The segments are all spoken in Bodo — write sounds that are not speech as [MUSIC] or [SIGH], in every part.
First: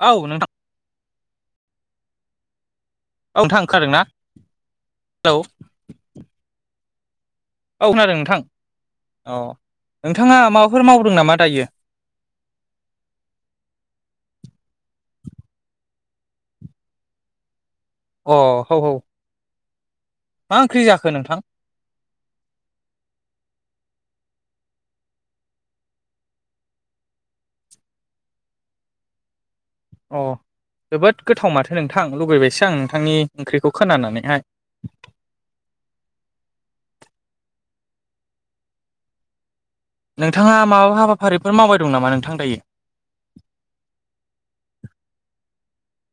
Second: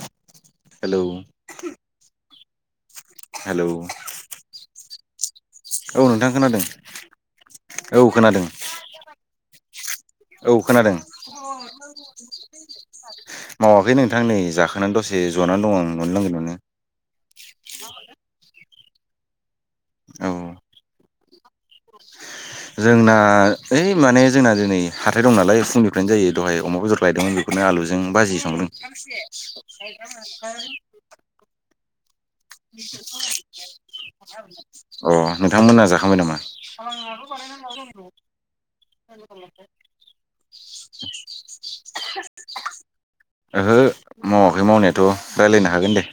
औ नोंथां हेलौ। औ नोंथां हेलौ ओंखारदों ना हेलौ। औ नोंथां खोनादों। औ खोनादों नोंथां। औ नोंथाङा औ माबाफोर खोनादों मावदों नामा दायो? मावाखै नोंथां नै जाखोनानै दसे जनानै दं आं ननि लांगोनायावनो। अ हौ हौ। औ मा ओंख्रि जाखो नोंथां? जोंना ओइ माने जोंना दिनै हाथाय दं नालाय फुंनिफ्रायनो जायो दहाय अमा बेदर लायदोंमोन बे बेनो आलुजों बाजि संदों। [INAUDIBLE] अ जोबोद गोथाव माथो नोंथां लुगैबायसो आं नोंथांनि ओंख्रिखौ खोनानानैहाय [INAUDIBLE] अ नोंथांमोना जाखांबाय नामा? [INAUDIBLE] नोंथाङा माबा हाबाफारिफोर मावबाय दं नामा नोंथां दायो? ओहो मावाखै मावनायाथ' रायलायनो हागोन हागोन दे। [INAUDIBLE]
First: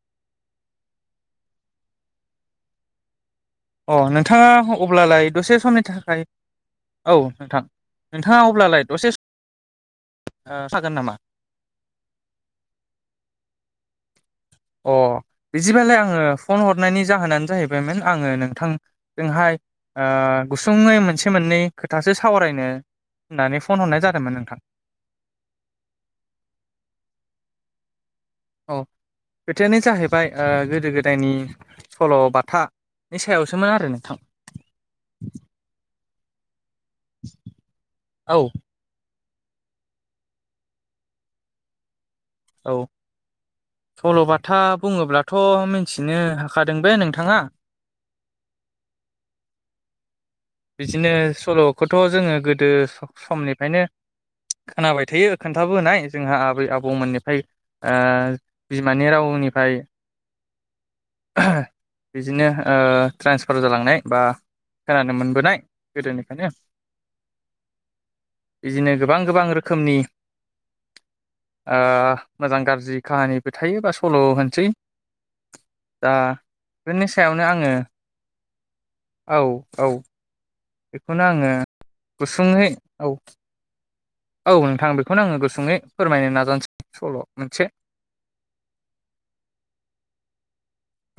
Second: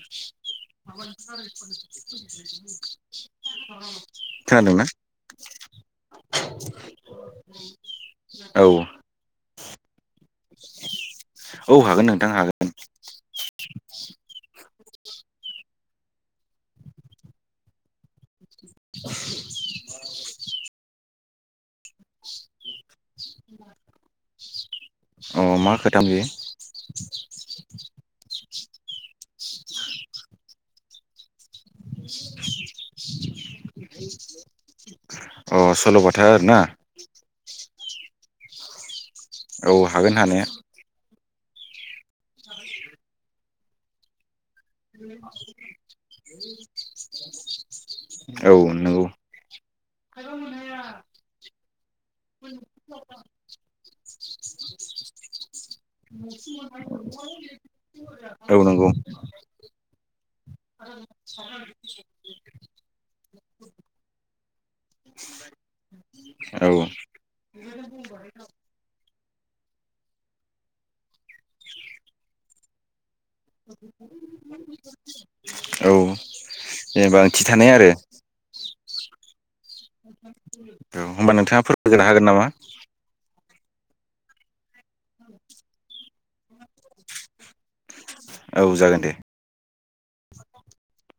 अ नोंथाङा खोनादोंना अब्लालाय दसे समनि थाखाय औ नोंथां नोंथाङा औ अब्लालाय दसे सम औ हागोन नोंथां हागोन। अ बिदिबालाय आङो फन हरनायनि जाहोनानो जाहैबायमोन आङो नोंथांजोंहाय ओ गुसुङै मोनसे मोननै खोथासो सावरायनो होननानै फन हरनाय जादोंमोन नोंथां। अ मा खोथा बे? [INAUDIBLE] औ खोथायानो जाहैबाय ओ गोदो गोदायनि सल'बाथानि सायावसोमोन आरो नोंथां। आरो ना? [INAUDIBLE] औ। औ हागोन हानाया। औ सल' बाथ था बुङोब्लाथ' मिथिनो हाखादों बे नोंथाङा। औ नंगौ। बिदिनो सल'खौथ' जोङो गोदो समनिफ्रायनो खोनाबाय थायो खोन्थाबोनाय जोंहा आबै आबौमोननिफ्राय ओ औ नंगौ बिमानि राव फुंनिफ्राय बिदिनो ओ ट्रेन्सफार जालांनाय बा नाय गोदोनिफ्रायनो [INAUDIBLE] औ बिदिनो गोब गोबां गोबां रोखोमनि [INAUDIBLE] ओ मोजां गाज्रि काहानिबो थायो बा सल' होनसै। औ दा बेनि जेनेबा ओंथि सायावनो थानाय आङो आरो औ औ। औ बेखौनो होमबा आङो नोंथाङा फोरमायग्रोनो हागोन नामा? गुसुङै औ औ नोंथां बेखौनो आङो गुसुङै फोरमायनो नाजानोसै सल' मोनसे। औ जागोन दे।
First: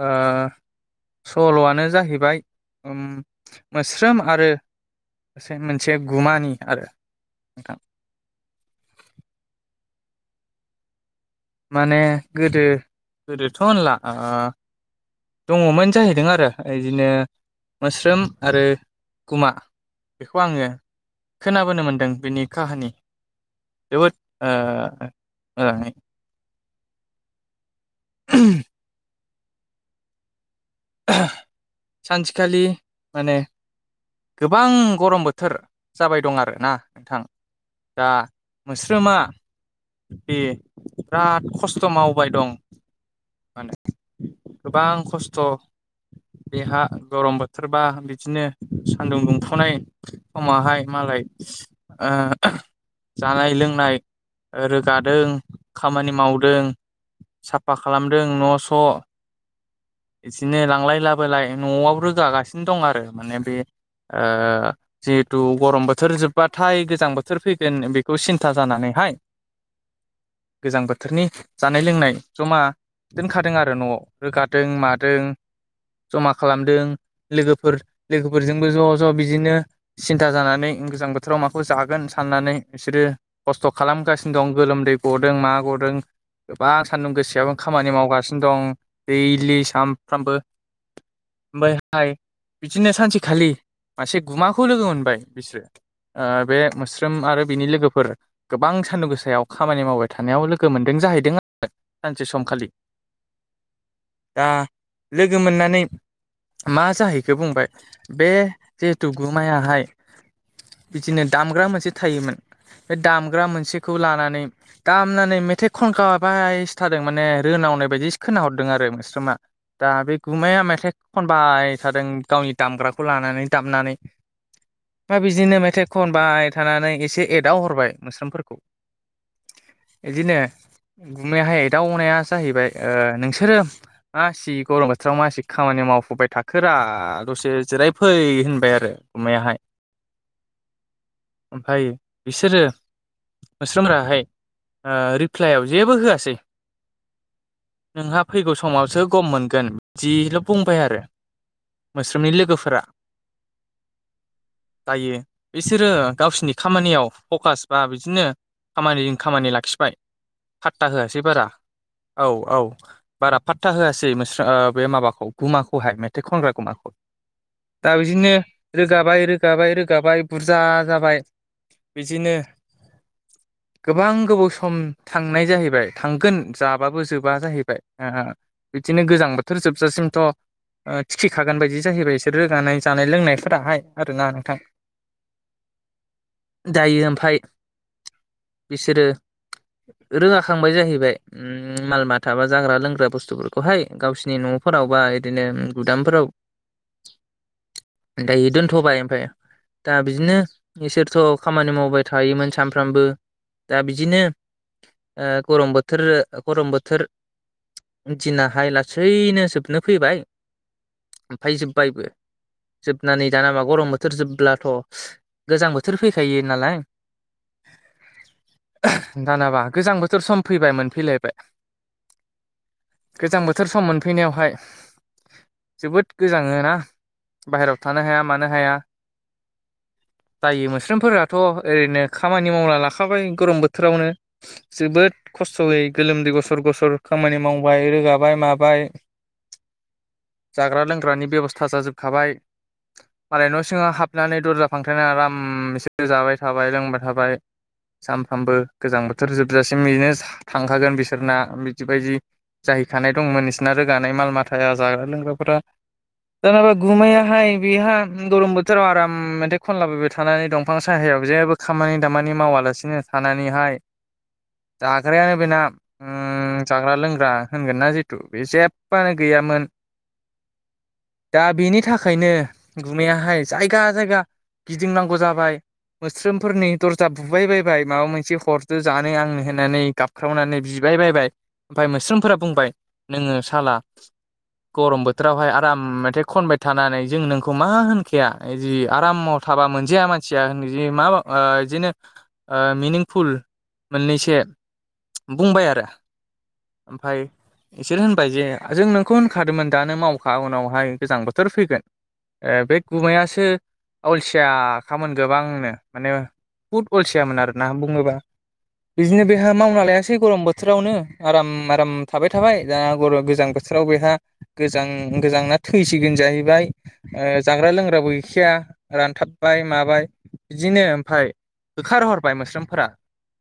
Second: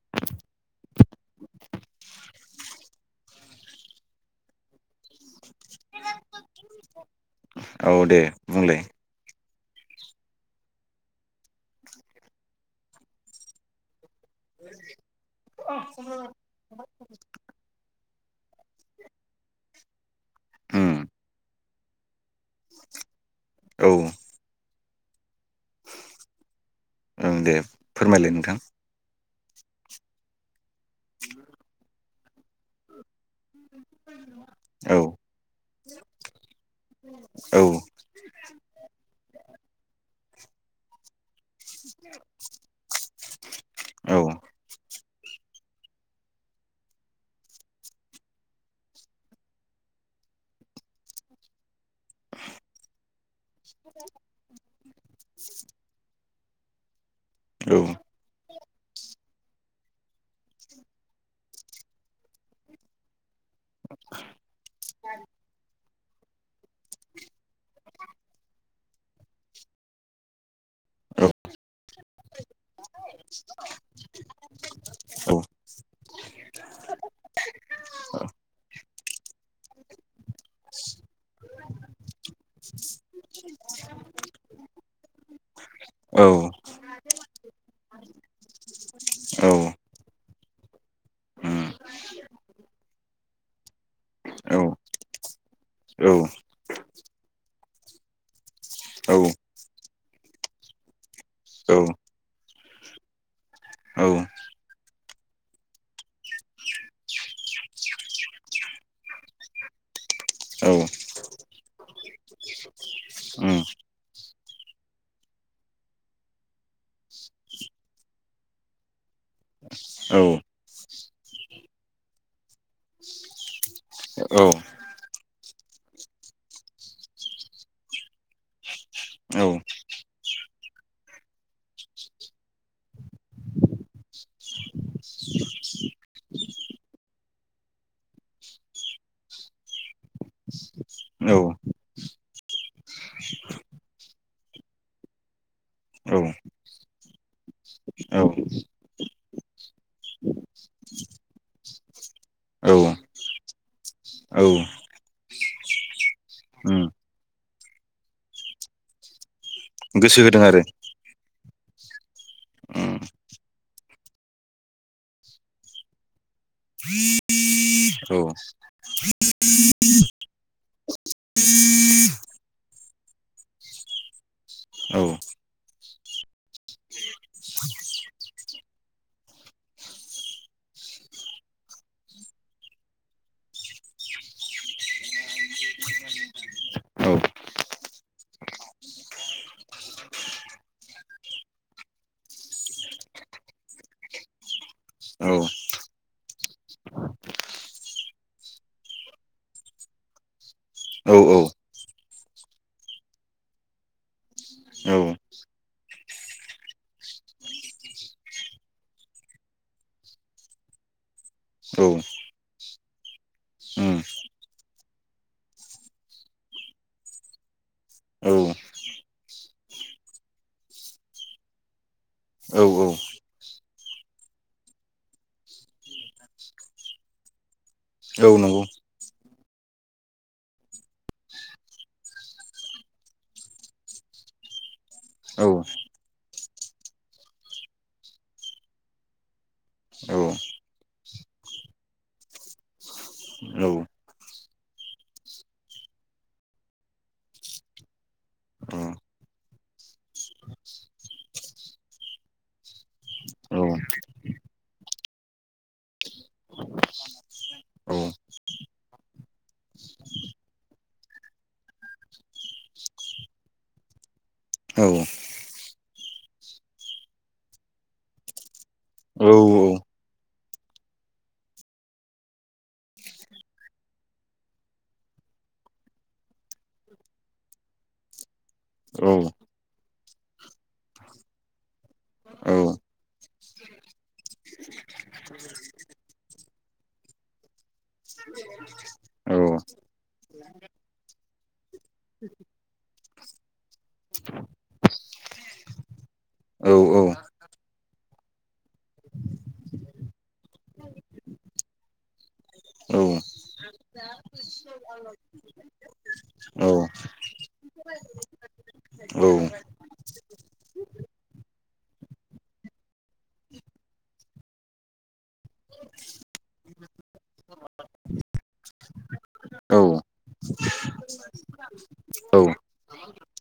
ओ सल'आनो जाहैबाय मोस्रोम आरो एसे मोनसे गुमानि आरो नोंथां। औ दे बुंलाय। माने गोदो गोदोथ' होनला आङो दङमोन जाहैदों आरो बिदिनो मोस्रोम आरो गुमा बेखौ आङो उम खोनाबोनो मोनदों बिनि काहानि औ बेव बोद आ ओं दे फोरमायलाय नोंथां। ओ सानसेखालि माने गोबां औ गरम बोथोर जाबाय दं आरोना नोंथां। औ दा मोस्रोमा दे। बिराद खस्थ' मावबाय दं मानो औ गोबां खस्थ थ'। बेहा गरम बोथोरबा बिदिनो सानदुं दुंफुनाय समावहाय मालाय [UNINTELLIGIBLE] ओह [UNINTELLIGIBLE] जानाय लोंनाय रोगादों खामानि मावदों साफा औ खालामदों न' स' इजिनो लांलाय लाबोलाय न'आव रोगागासिनो दं आरो माने बे ओ जिहेथु गरम बोथ थोर जोब्बाथाय गोजां बोथोर फैगोन बेखौ सिन्था जानानैहाय गोजां औ बोथोरनि जानाय लोंनाय जमा दोनखादों आरो न'आव रोगा दों मादों जमा खालामदों लोगोफोर लोगोफोरजों बो ज ज' ज' बिजिनो सिन्था जानानै गोजां बोथोराव माखौ जागोन साननानै बिसोरो खस्थ' खालामगासिनो दं गोलोमदै गदों मा गदों औ गोबा सान्दुं गोसायाव खामानि मावगासनो दं औ दैलि सामफ्रामबो उम ओमफायहाय बिजिनो सानसेखालि मासे औ गुमाखौ लोगो मोनबाय बिसोरो औ आ बे मोस स्रोम आरो बिनि लोगोफोर गोबां सान्दुं गोसायाव खामानि मावबाय थानायाव लोगो मोनदों जाहैदों आ [UNINTELLIGIBLE] सानसे समखालि औ दा लोगो मोननानै मा जाहैखो बुंबाय बे जिहेतु गुमायाहाय औ बिजिनो दामग्रा मोनसे थायोमोन। बे दामग्रा उम मोनसेखौ लानानै दामनानै मेथाइ खनखा बायसो थादों माने रोनाव मावनाय बायदिस खोना हरद दों आरो मोस्रोमा दा बे औ गुमाया मेथाइ खनबाय थादों गावनि दामग्राखौ लानानै दा [UNINTELLIGIBLE] नानै ओमफाय बिजिनो मेथाइ खनबाय थानानै एसे एदाव हरबाय मोस्रोमफोरखौ औ इदिनो गुमनायाहाय दाउनाया जाहैबाय ओ नोंस सोरो मासि गरम बोथोराव मासि खामानि मावफुबाय थाखोरा दसे जिराय फै [UNINTELLIGIBLE] होनबाय आरो गुमाहाय ओमफ्राय बिसोरो मोस्रोम राहाय ओ रिफ्लायाव जेबो होआसै नोंहा औ फैगौ समावसो गम मोनगोन जिल' बुंबाय आरो। मोस्रोमनि औ औ लोगोफोरा औ दायो बिसोरो गावसिनि उम खामानियाव फकास बा बिजिनो खामानिजों खामानि लाखिबाय गोसो होदों आरो फात्ता होआसै बारा औ औ उम बारा फात्ता होआसै मोस्रा ओ बे माबाखौ गुमाखौहाय मेथाइ खनग्रा गुमाखौ दा औ बिजिनो रोगाबाय रोगाबाय रोगाबाय बुरजा जाबाय बिजिनो गोबां गोबाव सम औ थांनाय जाहैबाय थांगोन जाबाबो जोबा जाहैबाय [UNINTELLIGIBLE] इदिनो गोजां बोथोर जोबजासिमथ' ओ थिखि खागोन बायदि जाहैबाय इसोरो रानाय जानाय लोंनायफोराहाय आरोना नोंथां। दायो औ ओमफाय बिसोरो रोगाखांबाय जाहैबाय उम माल माथा बा जाग्रा लों ग्रा बुस्थुफोरखौहाय गावसिनि न'फोराव बा औ इदिनो उम गुदामफोराव दायो दोनथ'बाय ओमफाय दा बिजिनो औ इसोरथ' औ उम खामानि मावबाय थायोमोन सामफ्रामबो दा बिजिनो ओ गरम बोथोर गरम बोथोर दिनाहाय लासैनो जोबनो फैबाय ओमफाय जोब्बायबो। जोबनानै दाना मा गरम बोथोर जोबब्लाथ' गोजां बोथोर फैखायो नालाय औ [UNINTELLIGIBLE] दानाबा गोजां बोथोर सम फैबाय मोनफैलायबाय औ गोजां बोथोर सम मोनफैनायावहाय जोबोद गोजाङो ना बाहेराव थानो हाया औ मानो नंगौ हाया जायो मोस्रोमफोराथ' ओरैनो खामानि मावना लाखाबाय गरम बोथोरावनो जोबोद औ खस्थ'यै गोलोमदै गसर गसर खामानि मावबाय रोगाबाय माबाय औ जाग्रा लोंग्रानि बेबस्था जाजोबखाबाय औ मालाय न' सिङाव हाबनानै दरजा फांथेना आराम एसेरो जाबाय थाबाय लोंबाय थाबाय सानफ्रामबो गोजां बोथोर जोबजासिम बेनो थांखागोन बिसोरना बिदिबायदि जाहैखानाय दंमोन इसिना रोगानाय माल माथाया जाग्रा लोंग्राफोरा दा माबा गुमैहाय बेहा गरम बोथोराव आराम मथाइ खनलाबायबाय थानानै दंफां साहै जेयाव जेबो खामानि दामानि मावालासिनो थानानैहाय जाग्रायानो बिना उम जाग्रा लोंग्रा होनगोनना जितु बे जेबानो गैयामोन। दा बेनि थाखायनो गुमैयाहाय जायगा जायगा गिदिंनांगौ जाबाय। मोस्रोमफोरनि दरजा बुबाय बायबाय माबा मोनसे हरदो जानो आंनो होननानै गाबख्रावनानै बि बिहार बायबाय ओमफ्राय मोस्रोमफोरा बुंबाय नोङो साला गरम बोथोरावहाय आराम मेथाइ खनबाय थानानै जों नोंखौ मा होनखाया जि आरामावथ थाबा मोनजाया मानसिया [UNINTELLIGIBLE] ओ बिदिनो ओ मिनिंफुल। मोननैसो बुंबाय आरो औ औ ओमफ्राय बिसोर होनबाय जे जों नोंखौ होनखादोंमोन दा नों मावखा उनावहाय गोजां बोथोर फैगोन। ए बे गुमायासो आलसिया खामोन गोबांनो माने बुहुद अलसियामोन आरोना बुङोबा बिदिनो बेहा मावना लायासै गरम बोथोरावनो। आराम आराम थाबाय थाबाय दा गर गोजां बोथोराव बेहा गोजां गोजांना थैसिगोन। जाहैबाय जाग्रा लोंग्राबो गैखाया रानथाबबाय माबाय। बिदिनो ओमफाय होखारहरबाय मोस्रोमफोरा।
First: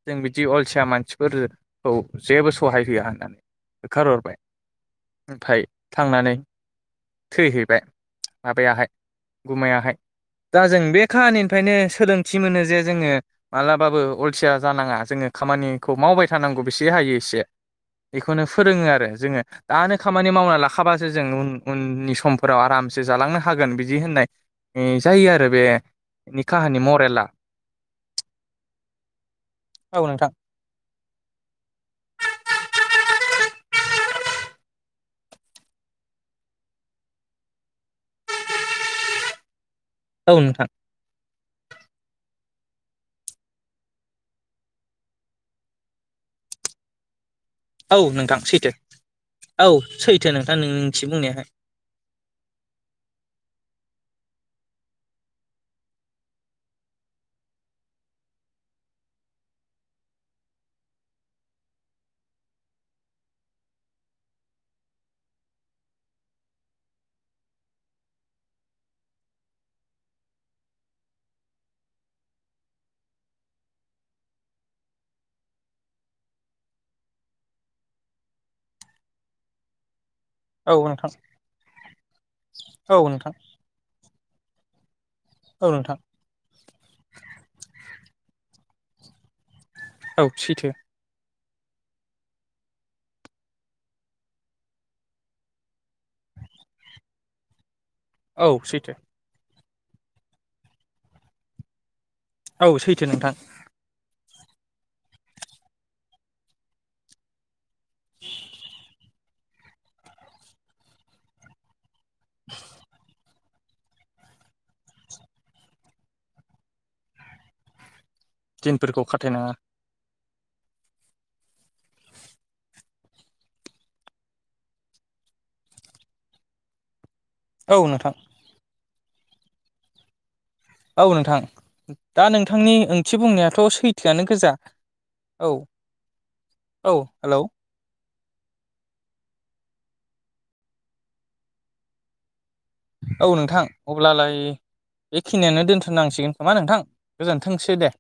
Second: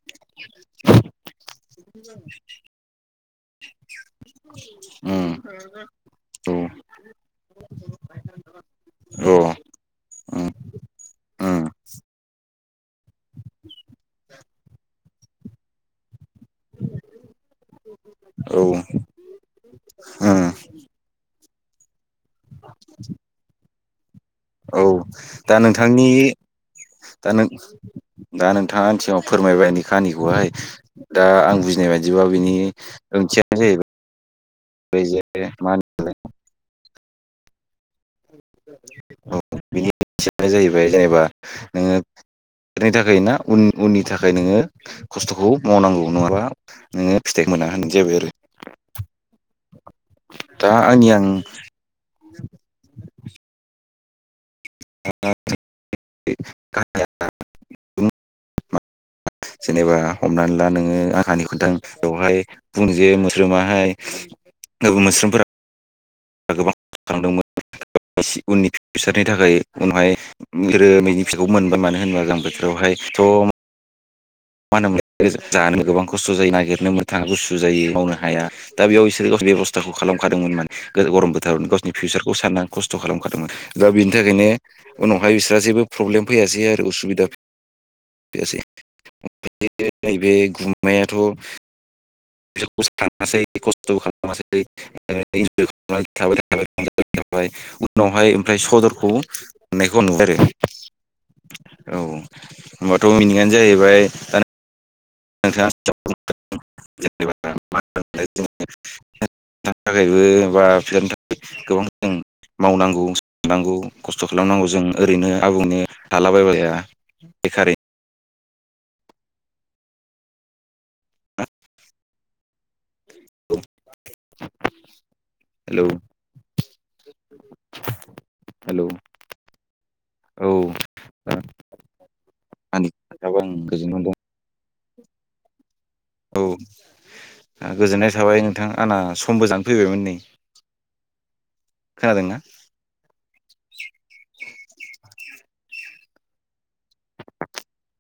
जों बिदि अलसिया मानसिफोरो खौ जेबो सहाय होया होननानै होखारहरबाय ओमफ्राय थांनानै थैहैबाय [INAUDIBLE] माबायाहाय गुमायाहाय दा जों बे खाहानिनिफ्रायनो सोलोंथि मोनो जे जोङो मालाबाबो अलसिया जानाङा जोङो खामानिखौ मावबाय थानांगौ बेसे हायो एसे बेखौनो औ फोरोङो आरो जोङो दानो खामानि औ मावना लाखाबासो जों उन उननि समफोराव आराम से जालांनो हागोन बिदि होननाय औ कि आरो बे नि काहानि मरेला दा नों दा नोंथाङा आंनि सिगाङाव फोरमायबाय नि औ नोंथां खाहानिखौहाय दा आं बुजिनाय बाय बिदिबा बिनि ओंथियानो जाहैबाय बेैज मान [UNINTELLIGIBLE] औ बेनि औ ओंथियानो नोंथां जाहैबाय जेनेबा नोङो बेनि थाखाय ना उन उननि थाखाय नोङो खस्थ'खौ मावनांगौ नङाब्ला नोङो फिथाइ मोना होनाय औ जाहैबाय आरो नोंथां सैथो औ सैथो नोंथां दा नोंथि आंनि आं बुंनायाहाय [INAUDIBLE] [INAUDIBLE] जेनेबा हमनानै ला नोङो आंहानि खोनथां बेवहाय बुं जे मोस्रोमाहाय [UNINTELLIGIBLE] मोस्रोमफोरा गोबां थालांदोंमोन उननि फिउसारनि थाखाय उनावहाय रोमैनि फिसाखौ मोनबाय मानो होनोबा मोजां बोथोरावहाय खायसेथ' मा होनोमोनल जानो गोबां खस्थ' जायो नागिरनोमोन थाङा गुसु जायो मावनो हाया दा बेयाव बिसोरो बेबस्थाखौ खालामखादोंमोन मान औ नोंथां गरम बोथोराव गावसिनि फिउचारखौ साननानै औ खस्थ' नोंथां खालामखादोंमोन दा बेनि थाखायनो उनावहाय बिस्रा औ जेबो नोंथां प्रब्लेम फैयासै आरो उसुबिदा फैयासै औ नैबे सैथो गुमनायाथ' [UNINTELLIGIBLE] फ्राय उनावहाय औ ओमफ्राय सैथो सदरखौ मोननायखौ नुबाय आरो औ औ होमबाथ सैथो नोंथां मिनिङानो जाहैबाय दा [UNINTELLIGIBLE] [UNINTELLIGIBLE] थानांगौ खस्थ' खालामनांगौ जों ओरैनो आबुंनि थालाबायबा जाया बेखारै दिनफोरखौ खाथायनाङा हेलौ औ नोंथां हेलौ औ औ नोंथां दा नोंथांनि आंनि ओंथि खोथाखौ आं बुंनायाथ' गोजोन मोनदों सैथोआनो गोजा औ औ औ हेलौ आ गोजोननाय थाबाय नोंथां आंना समबो जानो फैबायमोन नै खोनादोंना औ नोंथां होननांसिगोन खोमा नोंथां गोजोन्थोंसै दे